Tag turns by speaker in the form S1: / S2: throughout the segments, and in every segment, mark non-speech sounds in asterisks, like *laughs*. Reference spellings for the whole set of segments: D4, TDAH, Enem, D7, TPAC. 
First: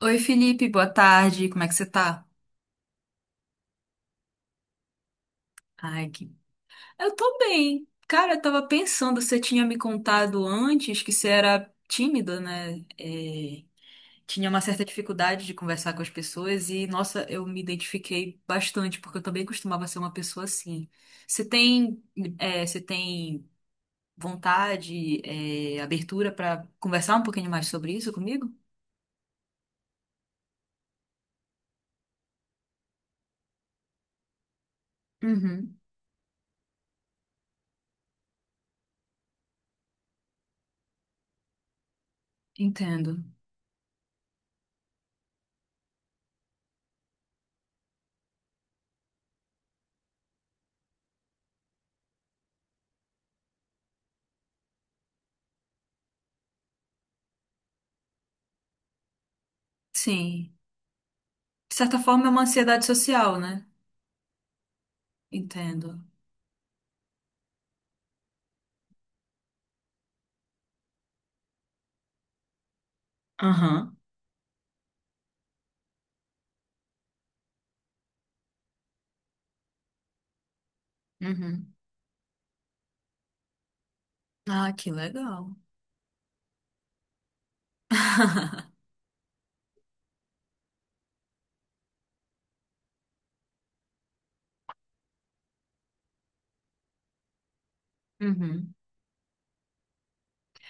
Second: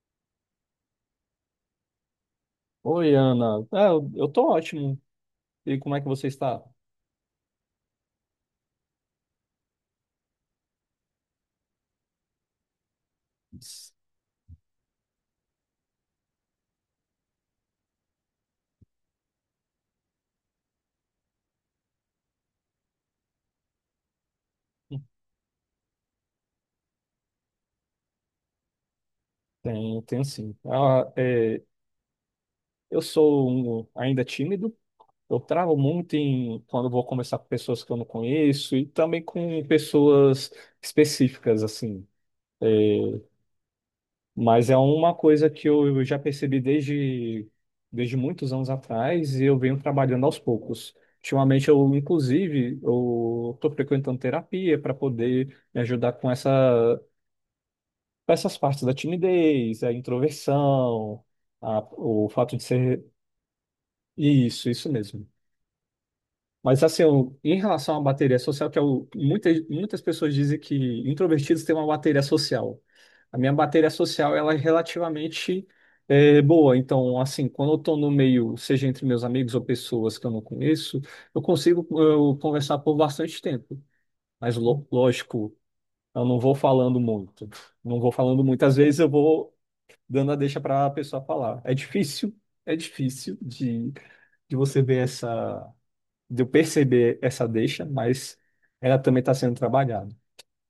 S1: Oi, Felipe, boa tarde. Como é que você tá?
S2: Oi, Ana. Eu tô ótimo. E como é que
S1: Ai,
S2: você
S1: que...
S2: está?
S1: Eu tô bem. Cara, eu tava pensando, você tinha me contado antes que você era tímida, né? Tinha uma certa dificuldade de conversar com as pessoas e, nossa, eu me identifiquei bastante, porque eu também costumava ser uma pessoa assim. Você tem, você tem vontade, abertura pra conversar um pouquinho mais sobre isso comigo?
S2: Tenho, tenho sim. Eu sou ainda tímido. Eu travo
S1: Uhum,
S2: muito em quando eu vou conversar com pessoas que eu não conheço e também com pessoas específicas, assim.
S1: entendo.
S2: Mas é uma coisa que eu já percebi desde muitos anos atrás e eu venho trabalhando aos poucos. Ultimamente, eu estou frequentando terapia para poder me ajudar com essas partes da timidez, a
S1: Sim.
S2: introversão,
S1: De certa forma,
S2: o
S1: é uma
S2: fato de
S1: ansiedade
S2: ser.
S1: social, né?
S2: Isso mesmo.
S1: Entendo.
S2: Mas assim, em relação à bateria social, que muitas pessoas dizem que introvertidos têm uma bateria social. A minha bateria
S1: Aham.
S2: social, ela é relativamente boa. Então, assim, quando eu estou no meio, seja entre meus amigos ou pessoas que eu não conheço, eu
S1: Uhum.
S2: consigo eu, conversar por bastante tempo. Mas,
S1: Ah, que legal.
S2: lógico, eu não vou falando muito. Não vou falando
S1: *laughs*
S2: muitas vezes, eu vou dando a deixa para a pessoa falar. É difícil de você ver essa, de eu perceber essa deixa, mas
S1: Uhum.
S2: ela também está sendo trabalhada.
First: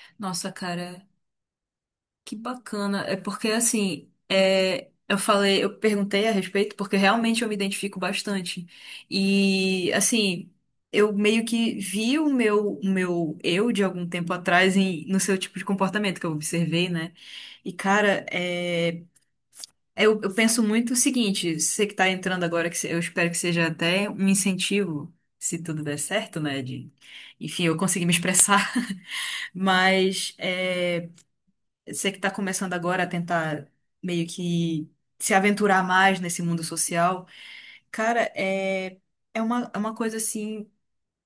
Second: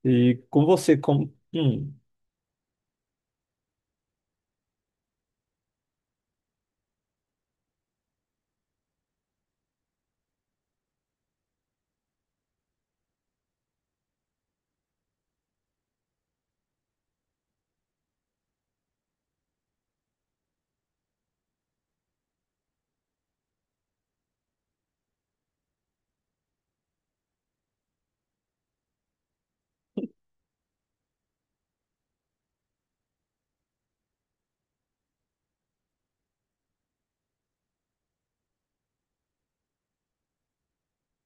S2: E
S1: Nossa,
S2: com você,
S1: cara,
S2: como?
S1: que bacana. É porque assim, eu falei, eu perguntei a respeito porque realmente eu me identifico bastante. E assim, eu meio que vi o meu eu de algum tempo atrás no seu tipo de comportamento que eu observei, né? E cara, é. Eu penso muito o seguinte, você que está entrando agora, que se- eu espero que seja até um incentivo, se tudo der certo, né? Enfim, eu consegui me expressar, *laughs* mas você que está começando agora a tentar meio que se aventurar mais nesse mundo social, cara, é uma coisa assim.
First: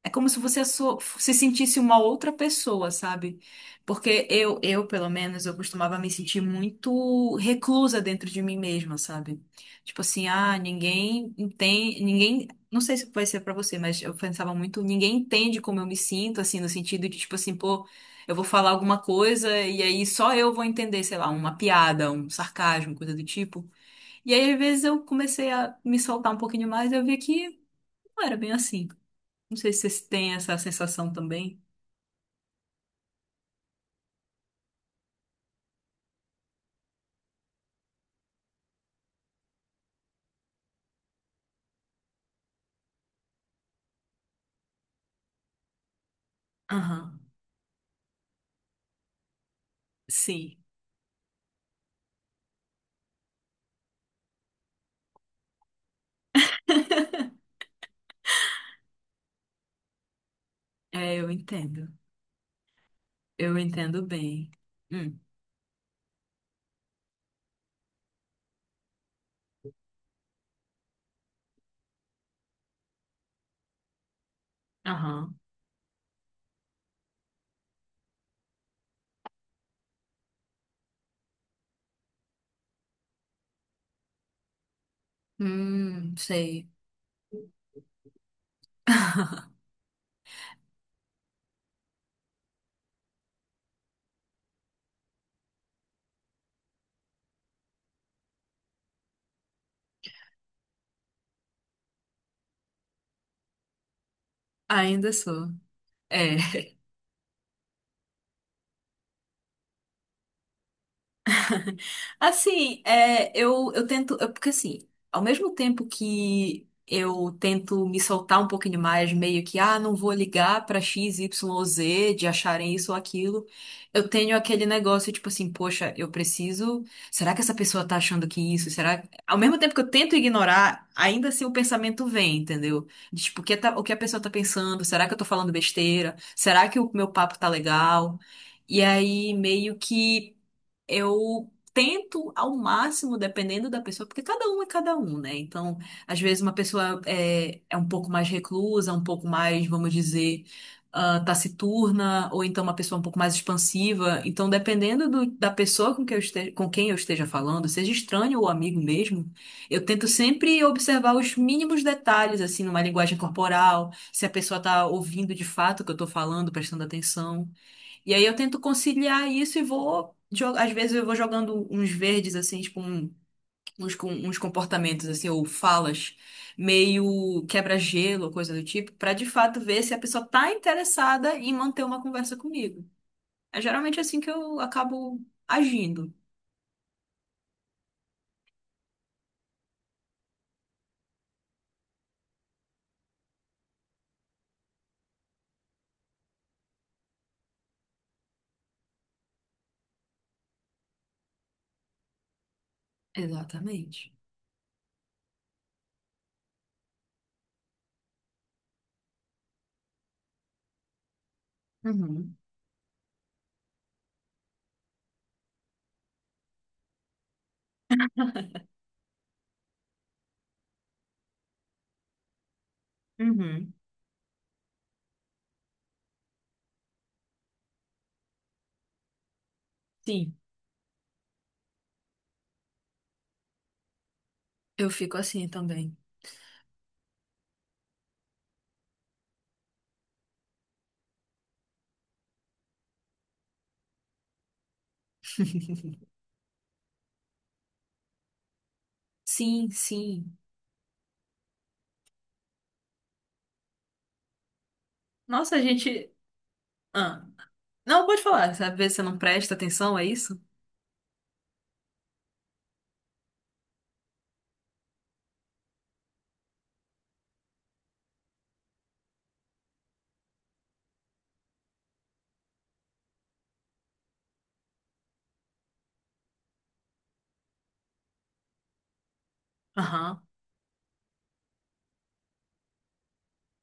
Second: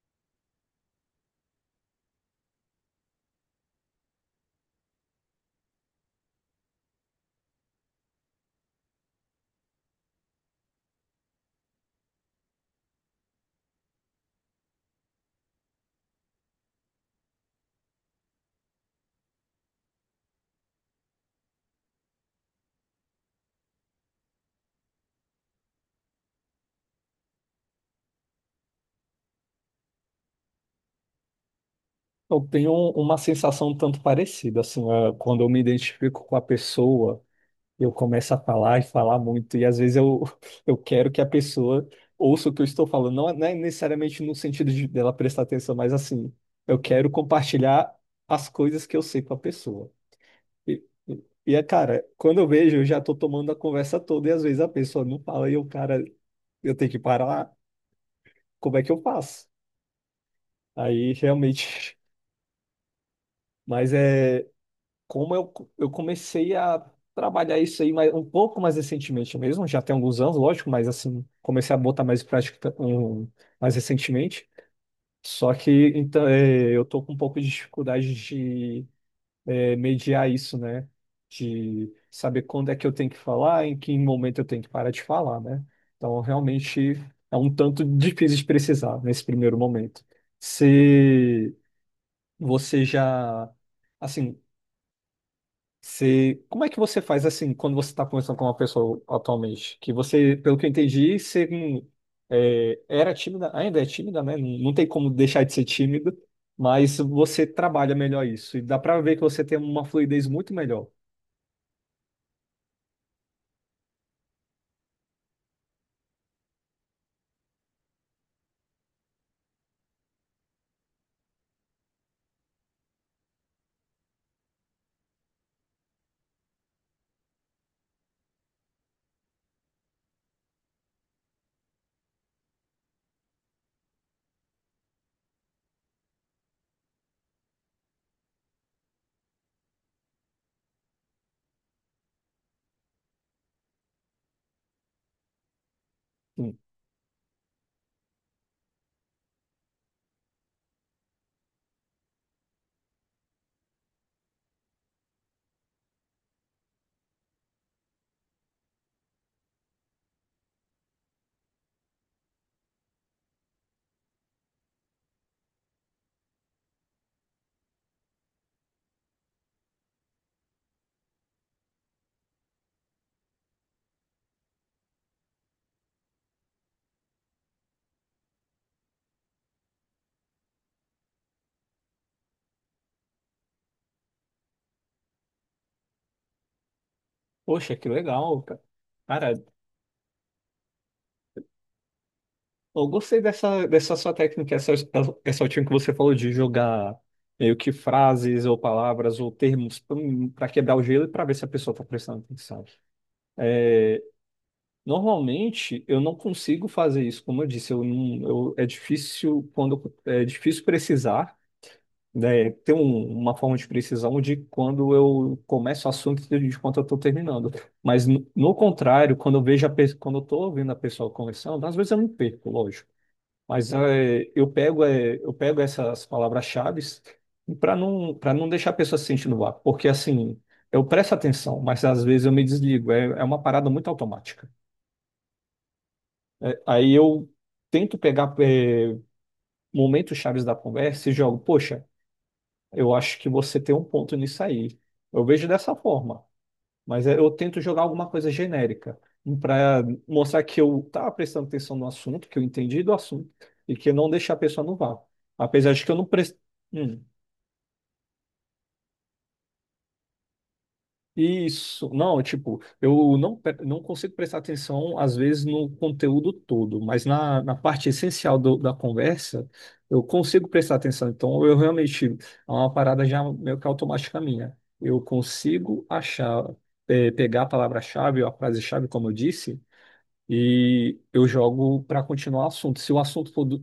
S1: É como se você se sentisse uma outra pessoa, sabe? Porque eu, pelo menos, eu costumava me sentir muito reclusa dentro de mim mesma, sabe? Tipo assim, ah, ninguém entende, ninguém, não sei se vai ser pra você, mas eu pensava muito, ninguém entende como eu me sinto, assim, no sentido de tipo assim, pô, eu vou falar alguma coisa e aí só eu vou entender, sei lá, uma piada, um sarcasmo, coisa do tipo. E aí, às vezes, eu comecei a me soltar um pouquinho mais e eu vi que não era bem assim. Não sei se vocês têm essa sensação também.
S2: Eu tenho uma sensação um tanto parecida, assim, ah, quando eu me identifico com a pessoa, eu começo a falar e falar muito, e às vezes eu, *laughs* eu quero que a pessoa ouça o que eu estou falando, não é necessariamente no sentido de dela prestar atenção, mas assim, eu quero
S1: Aham,
S2: compartilhar as coisas que eu sei com a pessoa.
S1: sim,
S2: E, e é, cara, quando eu vejo, eu já tô tomando a conversa toda e às vezes a pessoa não fala e o cara, eu tenho que parar, como é que eu faço? Aí
S1: eu entendo.
S2: realmente,
S1: Eu
S2: *laughs* mas
S1: entendo
S2: é
S1: bem. Hum,
S2: como eu comecei a trabalhar isso aí mais, um pouco mais recentemente mesmo, já tem alguns anos, lógico, mas assim, comecei a botar mais em prática mais recentemente.
S1: aham.
S2: Só que então, é, eu tô com um pouco de dificuldade de mediar isso, né? De saber quando é que eu tenho que falar, em que momento eu tenho que parar de falar, né?
S1: Hum,
S2: Então,
S1: sei.
S2: realmente é um tanto difícil de precisar nesse primeiro
S1: *laughs*
S2: momento. Se você já, assim, se, como é que você faz assim quando você está conversando com uma pessoa atualmente? Que você, pelo que eu entendi, você era tímida, ainda é tímida, né? Não tem como
S1: Ainda
S2: deixar
S1: sou.
S2: de ser tímido.
S1: É.
S2: Mas você trabalha melhor isso e dá para ver que você tem uma fluidez muito melhor.
S1: Assim, eu tento. Porque, assim, ao mesmo tempo que eu tento me soltar um pouquinho mais, meio que, ah, não vou ligar pra X, Y ou Z de acharem isso ou aquilo, eu tenho aquele negócio, tipo assim, poxa, eu preciso. Será que essa pessoa tá achando que isso? Será. Ao mesmo tempo que eu tento ignorar, ainda assim o pensamento vem, entendeu? Tipo, o que a pessoa tá pensando? Será que eu tô falando besteira? Será que o meu papo tá legal? E aí, meio que. Eu tento ao máximo, dependendo da pessoa, porque cada um é cada um, né? Então, às vezes uma
S2: Hum.
S1: pessoa é um pouco mais reclusa, um pouco mais, vamos dizer, ah, taciturna, ou então uma pessoa um pouco mais expansiva. Então, dependendo da pessoa com quem eu esteja falando, seja estranho ou amigo mesmo, eu tento sempre observar os mínimos detalhes, assim, numa linguagem corporal, se a pessoa tá ouvindo de fato o que eu tô falando, prestando atenção. E aí eu tento conciliar isso e vou. Às vezes eu vou jogando uns verdes, assim, tipo, uns comportamentos, assim, ou falas, meio quebra-gelo, coisa do tipo, pra de fato ver se a pessoa tá interessada em manter uma conversa comigo. É geralmente assim que eu acabo agindo.
S2: Poxa, que legal, cara. Cara, eu gostei dessa, dessa sua técnica, essa última que você falou de jogar meio que frases ou palavras ou termos para quebrar o gelo e para ver se a pessoa está prestando atenção. É,
S1: Exatamente.
S2: normalmente eu não consigo fazer isso, como eu disse, eu não, eu, é difícil quando é difícil precisar,
S1: Uhum.
S2: né, ter uma forma de precisão de quando eu começo o assunto e de quando eu estou terminando. Mas, no contrário, quando eu vejo a quando eu estou ouvindo a pessoa conversando, às vezes eu me perco, lógico. Mas
S1: Uhum.
S2: é, eu pego essas palavras-chave para para não deixar a pessoa se sentindo no vácuo. Porque,
S1: Sim.
S2: assim, eu presto atenção, mas às vezes eu me desligo. É, é uma parada muito automática.
S1: Eu fico assim também.
S2: É, aí eu tento pegar, é, momentos chaves da conversa e jogo, poxa. Eu acho que você tem um ponto nisso aí. Eu vejo dessa
S1: *laughs*
S2: forma, mas é, eu tento jogar alguma coisa genérica
S1: Sim,
S2: para
S1: sim.
S2: mostrar que eu estava prestando atenção no assunto, que eu entendi do assunto e que não deixar a pessoa no vácuo.
S1: Nossa, a
S2: Apesar de que eu não
S1: gente.
S2: prestei.
S1: Ah. Não, pode falar. Sabe, ver se você não presta atenção, é isso?
S2: Isso, não, tipo, eu não, não consigo prestar atenção, às vezes, no conteúdo todo, mas na parte essencial da conversa, eu consigo prestar atenção. Então, eu realmente, é uma parada já meio que automática minha. Eu consigo achar, pegar a palavra-chave ou a frase-chave, como eu disse,
S1: Aham.
S2: e eu jogo para continuar o assunto. Se o assunto for do-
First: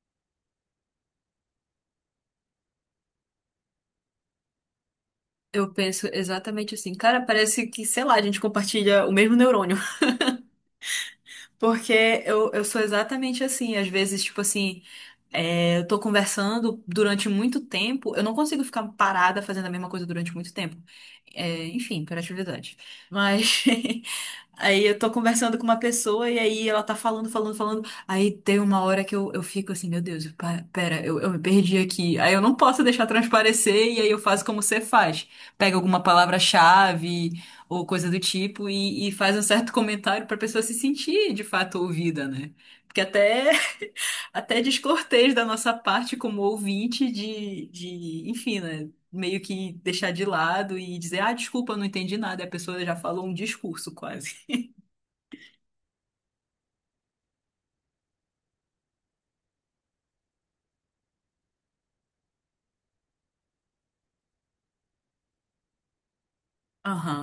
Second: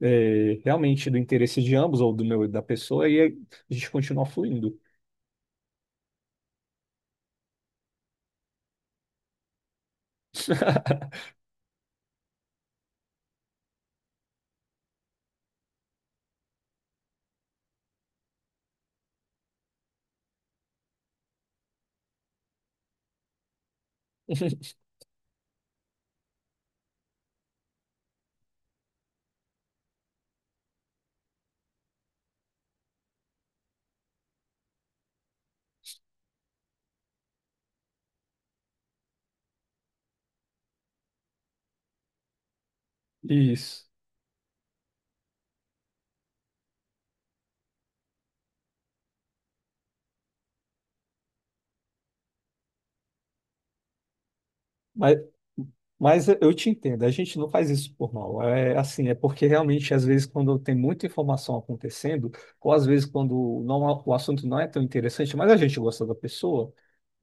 S2: eh, realmente do interesse de ambos, ou do meu e da pessoa, aí a gente continua fluindo.
S1: Eu penso exatamente assim. Cara, parece que, sei lá, a gente compartilha o mesmo neurônio.
S2: *laughs*
S1: Porque eu sou exatamente assim. Às vezes, tipo assim, eu tô conversando durante muito tempo, eu não consigo ficar parada fazendo a mesma coisa durante muito tempo. É, enfim, hiperatividade. Mas *laughs* aí eu tô conversando com uma pessoa e aí ela tá falando, falando, falando. Aí tem uma hora que eu fico assim, meu Deus, pera, eu me perdi aqui. Aí eu não posso deixar transparecer e aí eu faço como você faz. Pega alguma palavra-chave ou coisa do tipo, e faz um certo *laughs* comentário para a pessoa se sentir de fato ouvida, né? Porque até,
S2: Isso.
S1: *laughs* até é descortês da nossa parte como ouvinte de, enfim, né? Meio que deixar de lado e dizer, ah, desculpa, eu não entendi nada. E a pessoa já falou um discurso quase.
S2: Mas, mas eu te entendo, a gente não faz isso por mal. É assim, é porque realmente, às vezes, quando tem muita informação acontecendo, ou às vezes quando não, o assunto não é tão interessante, mas a gente gosta da pessoa,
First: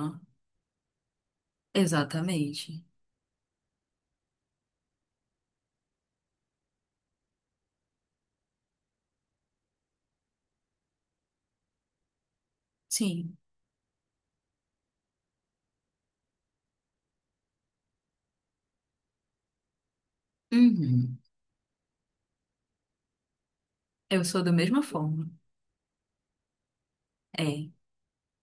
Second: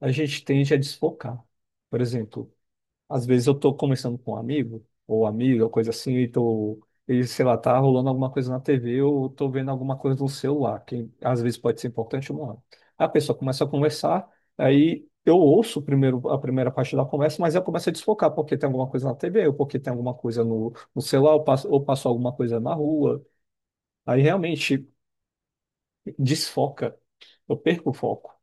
S2: a gente tende a desfocar. Por exemplo,
S1: exatamente.
S2: às vezes eu tô conversando com um amigo ou amiga, ou coisa assim, e tô, e, sei lá, tá rolando alguma coisa na TV ou tô vendo alguma coisa no celular, que às vezes pode ser importante ou não. A pessoa
S1: Sim.
S2: começa a conversar, aí eu ouço primeiro a primeira parte da conversa, mas eu começo a desfocar porque tem alguma coisa na TV, ou porque tem alguma coisa no
S1: Uhum.
S2: celular, ou passo alguma coisa na rua. Aí
S1: Eu sou da mesma
S2: realmente
S1: forma.
S2: desfoca. Eu
S1: É.
S2: perco o foco.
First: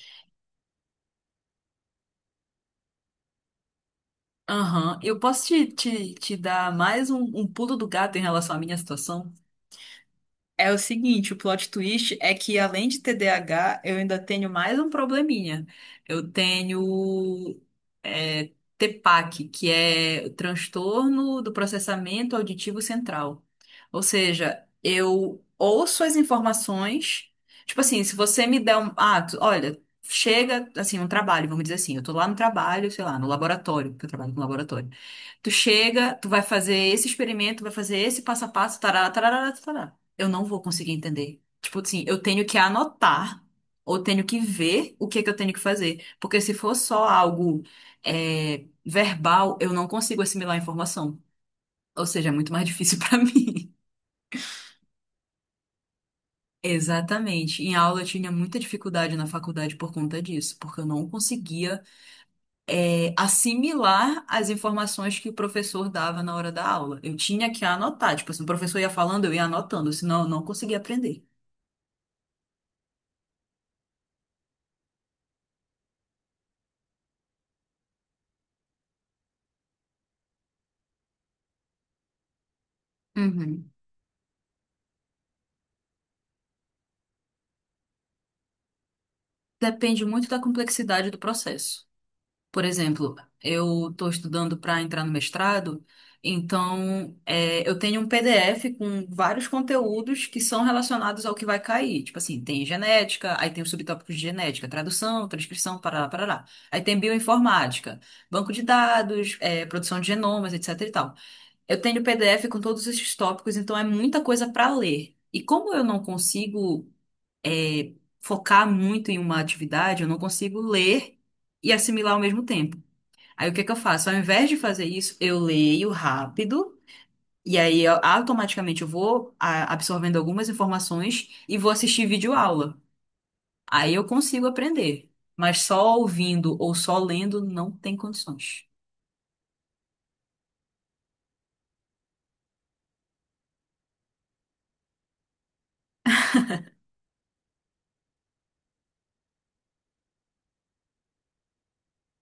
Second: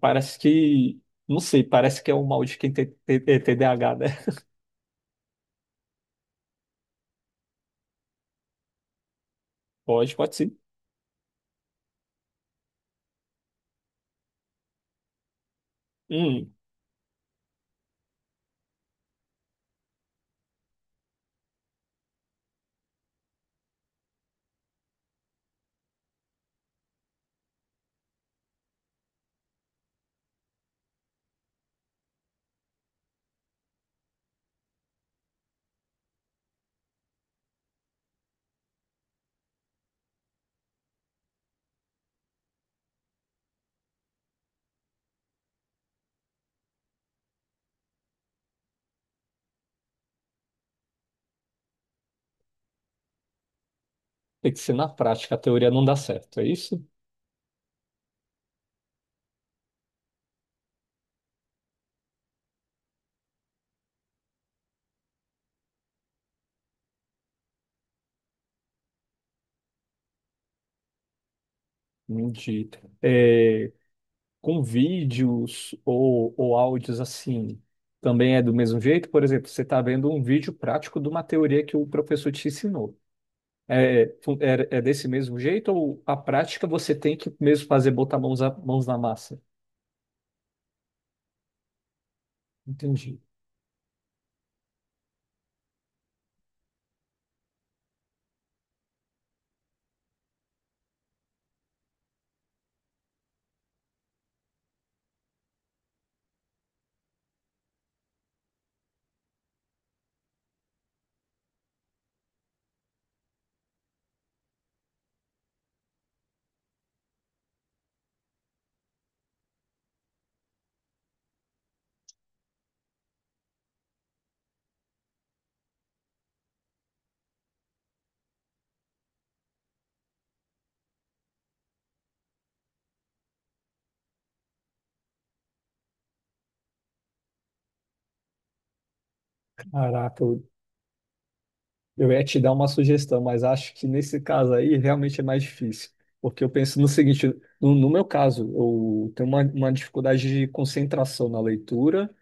S2: Parece que, não sei, parece que é o mal de quem tem TDAH, né?
S1: Aham. Eu posso te dar mais um pulo do gato em relação à minha situação?
S2: Pode, pode sim.
S1: É o seguinte, o plot twist é que além de TDAH, eu ainda tenho mais um probleminha. Eu
S2: Hum.
S1: tenho é, TPAC, que é o transtorno do processamento auditivo central. Ou seja, eu ouço as informações, tipo assim, se você me der um, ah, olha, chega assim um trabalho, vamos dizer assim, eu tô lá no trabalho, sei lá, no laboratório, porque eu trabalho com laboratório. Tu chega, tu vai fazer esse experimento, vai fazer esse passo a passo, tarará, tarará, tarará. Eu não vou conseguir entender. Tipo assim, eu tenho que anotar ou tenho que ver o que é que eu tenho que fazer. Porque se for só algo verbal, eu não consigo assimilar a informação. Ou seja, é muito mais difícil *laughs* pra mim.
S2: Tem que ser na prática, a teoria não dá certo, é isso?
S1: Exatamente. Em aula eu tinha muita dificuldade na faculdade por conta disso, porque eu não conseguia assimilar as informações que o professor dava na hora da aula. Eu tinha que anotar. Tipo, se o professor ia falando, eu ia anotando, senão eu não conseguia aprender.
S2: De, é, com vídeos ou áudios assim, também é do mesmo jeito? Por exemplo, você está vendo um vídeo prático de uma teoria que o professor te ensinou.
S1: Uhum.
S2: É desse mesmo jeito ou a prática você tem que mesmo fazer botar mãos, mãos na massa?
S1: Depende muito da complexidade do processo. Por exemplo,
S2: Entendi.
S1: eu estou estudando para entrar no mestrado, então eu tenho um PDF com vários conteúdos que são relacionados ao que vai cair. Tipo assim, tem genética, aí tem os subtópicos de genética, tradução, transcrição, parará, parará. Aí tem bioinformática, banco de dados, produção de genomas, etc e tal. Eu tenho PDF com todos esses tópicos, então é muita coisa para ler. E como eu não consigo é, focar muito em uma atividade, eu não consigo ler e assimilar ao mesmo tempo. Aí o que é que eu faço? Ao invés de fazer isso, eu leio rápido e aí automaticamente eu vou absorvendo algumas informações e vou assistir videoaula. Aí eu consigo aprender, mas só ouvindo ou só lendo não tem condições.
S2: Caraca, eu, eu ia te dar uma sugestão, mas acho que nesse caso aí realmente é mais difícil. Porque eu penso no seguinte, no meu caso, eu tenho uma dificuldade de concentração na leitura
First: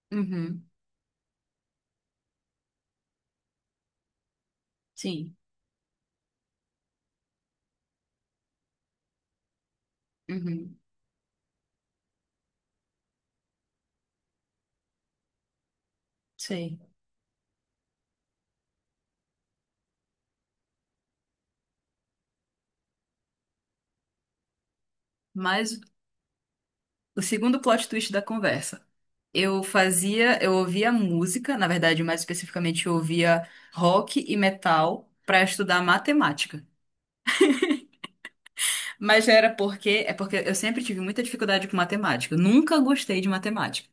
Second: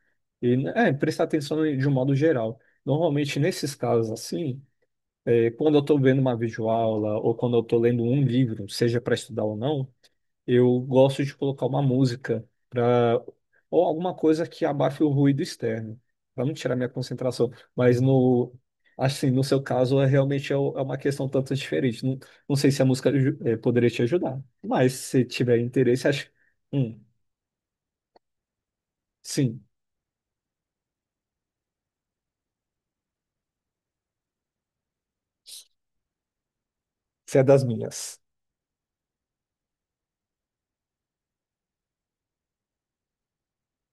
S2: e
S1: Uhum,
S2: é, prestar atenção de um modo geral. Normalmente, nesses casos assim,
S1: sim,
S2: é, quando eu estou vendo uma videoaula ou quando eu estou lendo um livro, seja para estudar ou não,
S1: uhum,
S2: eu gosto de colocar uma música para ou alguma coisa que abafe o ruído externo, para não tirar
S1: sei.
S2: minha concentração. Mas no assim, no seu caso, é realmente é uma questão tanto diferente. Não, não sei se a música poderia te ajudar, mas se tiver
S1: Mas
S2: interesse, acho. Hum,
S1: o segundo plot twist da conversa. Eu
S2: sim,
S1: fazia, eu ouvia música, na verdade, mais especificamente eu ouvia rock e metal para estudar matemática.
S2: se é das minhas.
S1: Mas era porque eu sempre tive muita dificuldade com matemática. Eu nunca gostei de matemática.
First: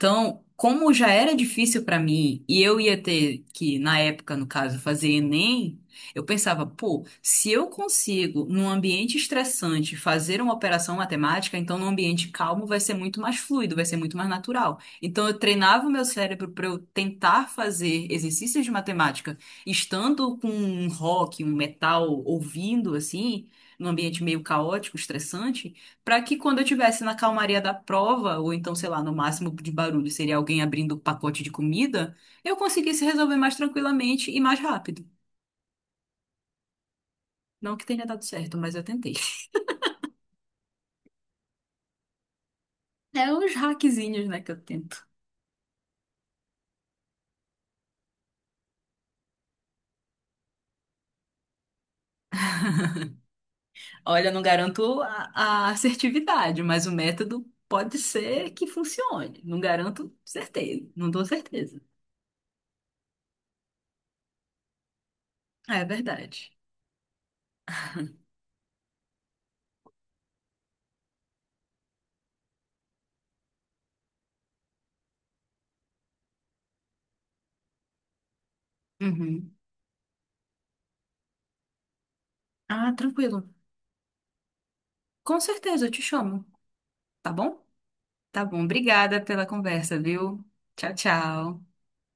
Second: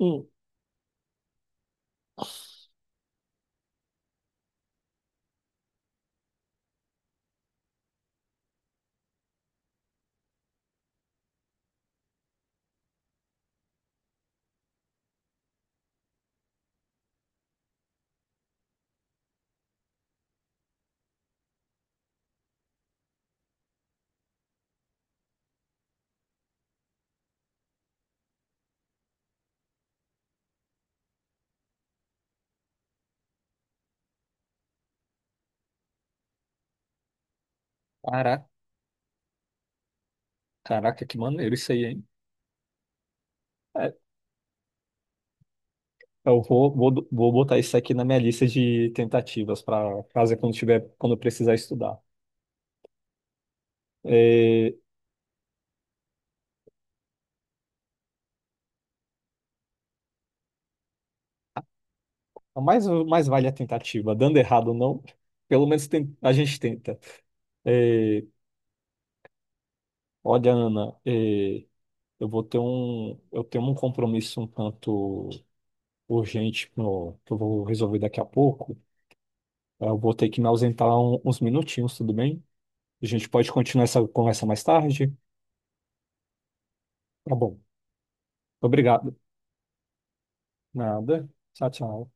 S2: Hum,
S1: como já era difícil para mim e eu ia ter que, na época, no caso, fazer Enem, eu pensava, pô, se eu consigo, num ambiente estressante, fazer uma operação matemática, então num ambiente calmo vai ser muito mais fluido, vai ser muito mais natural. Então, eu treinava o meu cérebro para eu tentar fazer exercícios de matemática, estando com um rock, um metal ouvindo assim num ambiente meio caótico, estressante, para que quando eu estivesse na calmaria da prova, ou então, sei lá, no máximo de barulho seria alguém abrindo o pacote de comida, eu conseguisse resolver mais tranquilamente e mais rápido. Não que tenha dado
S2: caraca,
S1: certo, mas eu tentei. *laughs*
S2: caraca, que maneiro isso aí, hein?
S1: É uns
S2: É,
S1: hackzinhos, né, que eu tento.
S2: vou botar isso aqui na minha lista de tentativas para fazer quando tiver, quando eu precisar estudar.
S1: Olha, não
S2: É,
S1: garanto a assertividade, mas o método pode ser que funcione. Não garanto certeza, não dou certeza.
S2: mais, mais vale a tentativa. Dando errado ou não, pelo
S1: É
S2: menos a
S1: verdade.
S2: gente tenta. É, olha, Ana, é, eu tenho um compromisso um tanto urgente que eu vou resolver daqui a pouco.
S1: Uhum.
S2: Eu vou ter que me ausentar uns minutinhos, tudo bem?
S1: Ah,
S2: A gente
S1: tranquilo.
S2: pode continuar essa conversa mais tarde?
S1: Com certeza, eu te chamo, tá
S2: Tá bom.
S1: bom? Tá bom,
S2: Obrigado.
S1: obrigada pela conversa, viu? Tchau,
S2: Nada.
S1: tchau.
S2: Tchau, tchau.